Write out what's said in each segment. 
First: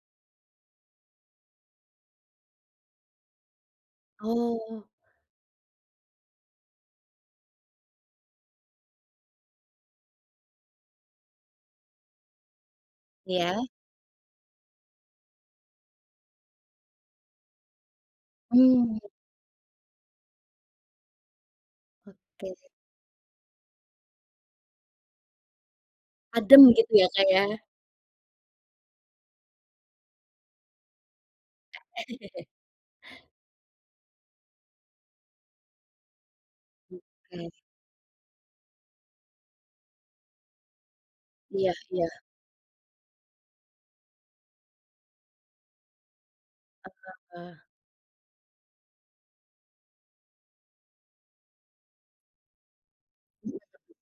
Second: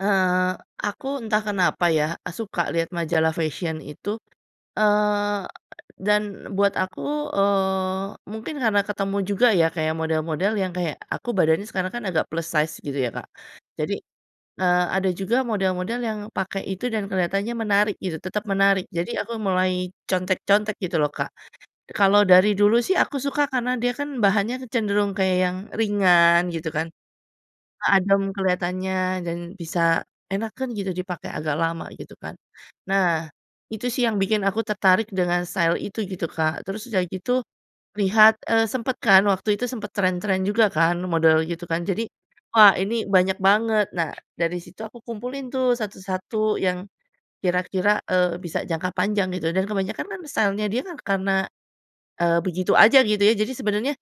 Eee, aku entah kenapa ya, suka lihat majalah fashion itu, Oh. eee, dan buat aku, eee, mungkin karena ketemu juga ya, kayak model-model yang kayak aku badannya sekarang kan agak plus size gitu ya, Kak. Iya. Jadi, eee, ada juga model-model yang pakai itu dan kelihatannya menarik gitu, tetap menarik. Mmm. Jadi aku mulai contek-contek gitu loh, Kak. Kalau dari Oke. dulu sih aku suka karena dia kan bahannya cenderung kayak yang ringan Adem gitu kan, gitu ya, Kak, ya. adem kelihatannya dan bisa enakeun gitu dipakai agak lama gitu kan. Nah itu sih yang bikin aku tertarik dengan style itu gitu, Kak, terus udah gitu Oke. lihat, eee, sempet kan waktu itu sempet trend-trend juga kan model gitu Iya kan, jadi iya. wah ini banyak banget. Nah, dari situ aku kumpulin tuh satu-satu yang Heeh heeh. kira-kira, eee, bisa jangka panjang gitu dan kebanyakan kan style-nya dia kan karena, eee, begitu aja gitu ya. Jadi sebenarnya [unintelligible]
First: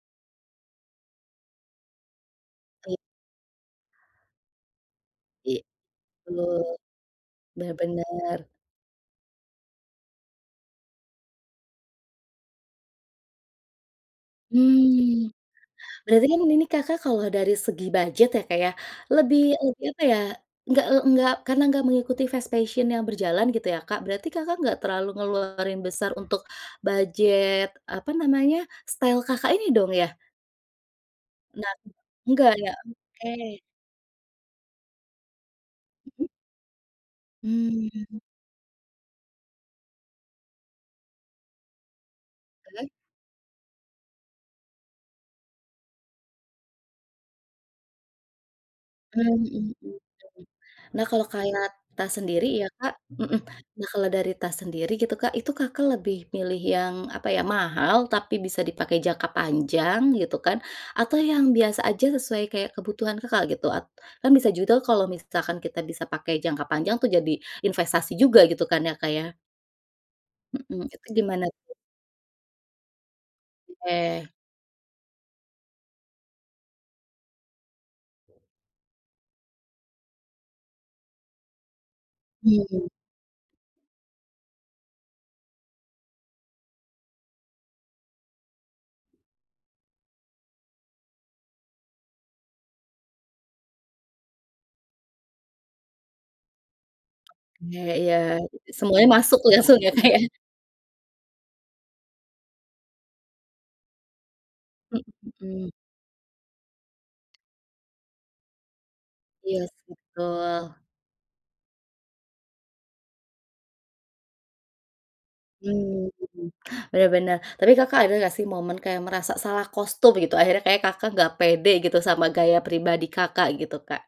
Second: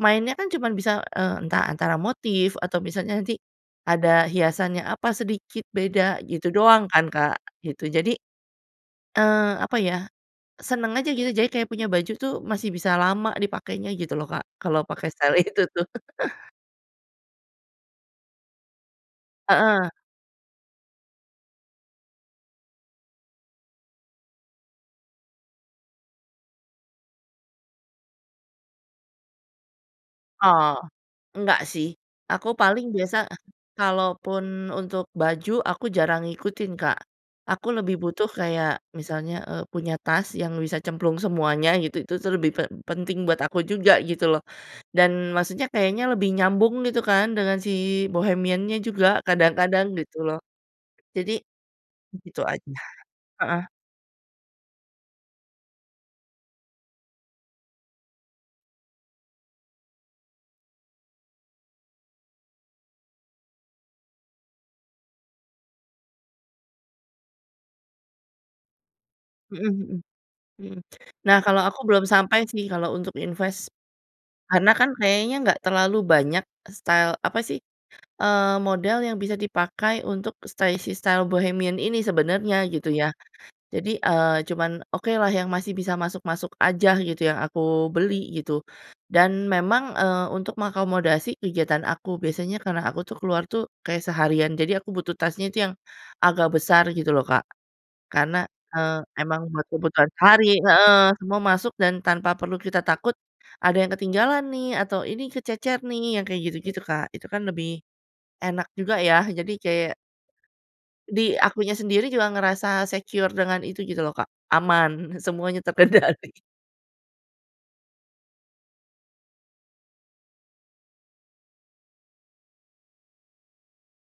mainnya kan cuman bisa, eee, entah antara motif atau Ki misalnya nanti ada hiasannya apa I sedikit beda gitu betul. doang kan, Kak, Bener gitu. Jadi, bener. eee, apa ya seneng aja gitu jadi kayak punya baju tuh masih bisa lama dipakainya gitu loh, Kak, kalau pakai Mmm, style itu tuh. berarti kan ini, Kakak, kalau dari segi budget ya, Kak, ya, lebih lebih Heeh. apa ya, nggak, eee, nggak karena nggak mengikuti fashion yang berjalan gitu ya, Kak. Berarti, Kakak, nggak terlalu ngeluarin besar untuk budget, apa namanya style, Kakak, ini dong ya? Oh, enggak Nah, sih aku enggak ya, paling biasa oke. kalaupun untuk baju aku jarang Mhm. ngikutin, Kak, aku lebih Mmm. butuh kayak misalnya, eee, punya tas yang bisa cemplung semuanya gitu, itu tuh lebih pe Ole. penting buat aku juga gitu loh, dan maksudnya kayaknya lebih nyambung gitu kan dengan si bohemiannya juga Mmm, mhm kadang-kadang gitu loh. mhm. Nah, kalau Jadi, kayak tas itu sendiri ya, aja Kak mhm. heeh. Nah, kalau dari tas sendiri gitu, Kak, itu, Kakak, lebih milih yang, apa ya, mahal tapi bisa dipakai jangka panjang gitu kan, atau yang biasa aja sesuai kayak kebutuhan, Kakak, gitu? At kan bisa juga tuh kalau misalkan kita bisa pakai jangka panjang tuh jadi investasi juga gitu kan ya, Kak, ya. Mhm mhm, mhm. Mhm, itu Nah, gimana kalau tuh? aku belum sampai sih kalau untuk invest. Oke. Karena kan kayaknya gak terlalu banyak style apa sih, eee, model yang bisa dipakai untuk stay si style si bohemian ini sebenarnya Mmm. gitu ya. Jadi, eee, cuman okelah yang masih bisa masuk-masuk aja gitu yang aku beli gitu dan memang, eee, untuk mengakomodasi kegiatan aku biasanya karena aku tuh keluar tuh kayak seharian jadi aku butuh tasnya itu yang agak besar gitu loh, Kak. Oke iya, Karena, eee, semuanya masuk emang tuh buat langsung ya, Kak, kebutuhan ya. sehari heeh, semua masuk dan tanpa perlu kita takut ada yang ketinggalan nih atau ini Mhm. kececer nih yang kayak gitu-gitu, Kak, itu kan lebih enak juga ya. Jadi, Iya sih, kayak betul. di akunya sendiri juga ngerasa secure dengan itu gitu loh, Kak, aman semuanya Mmm, terkendali. bener bener. Tapi, Kakak, ada nggak sih momen kayak merasa salah kostum gitu akhirnya kayak, Kakak, nggak pede gitu sama gaya pribadi, Kakak, gitu, Kak?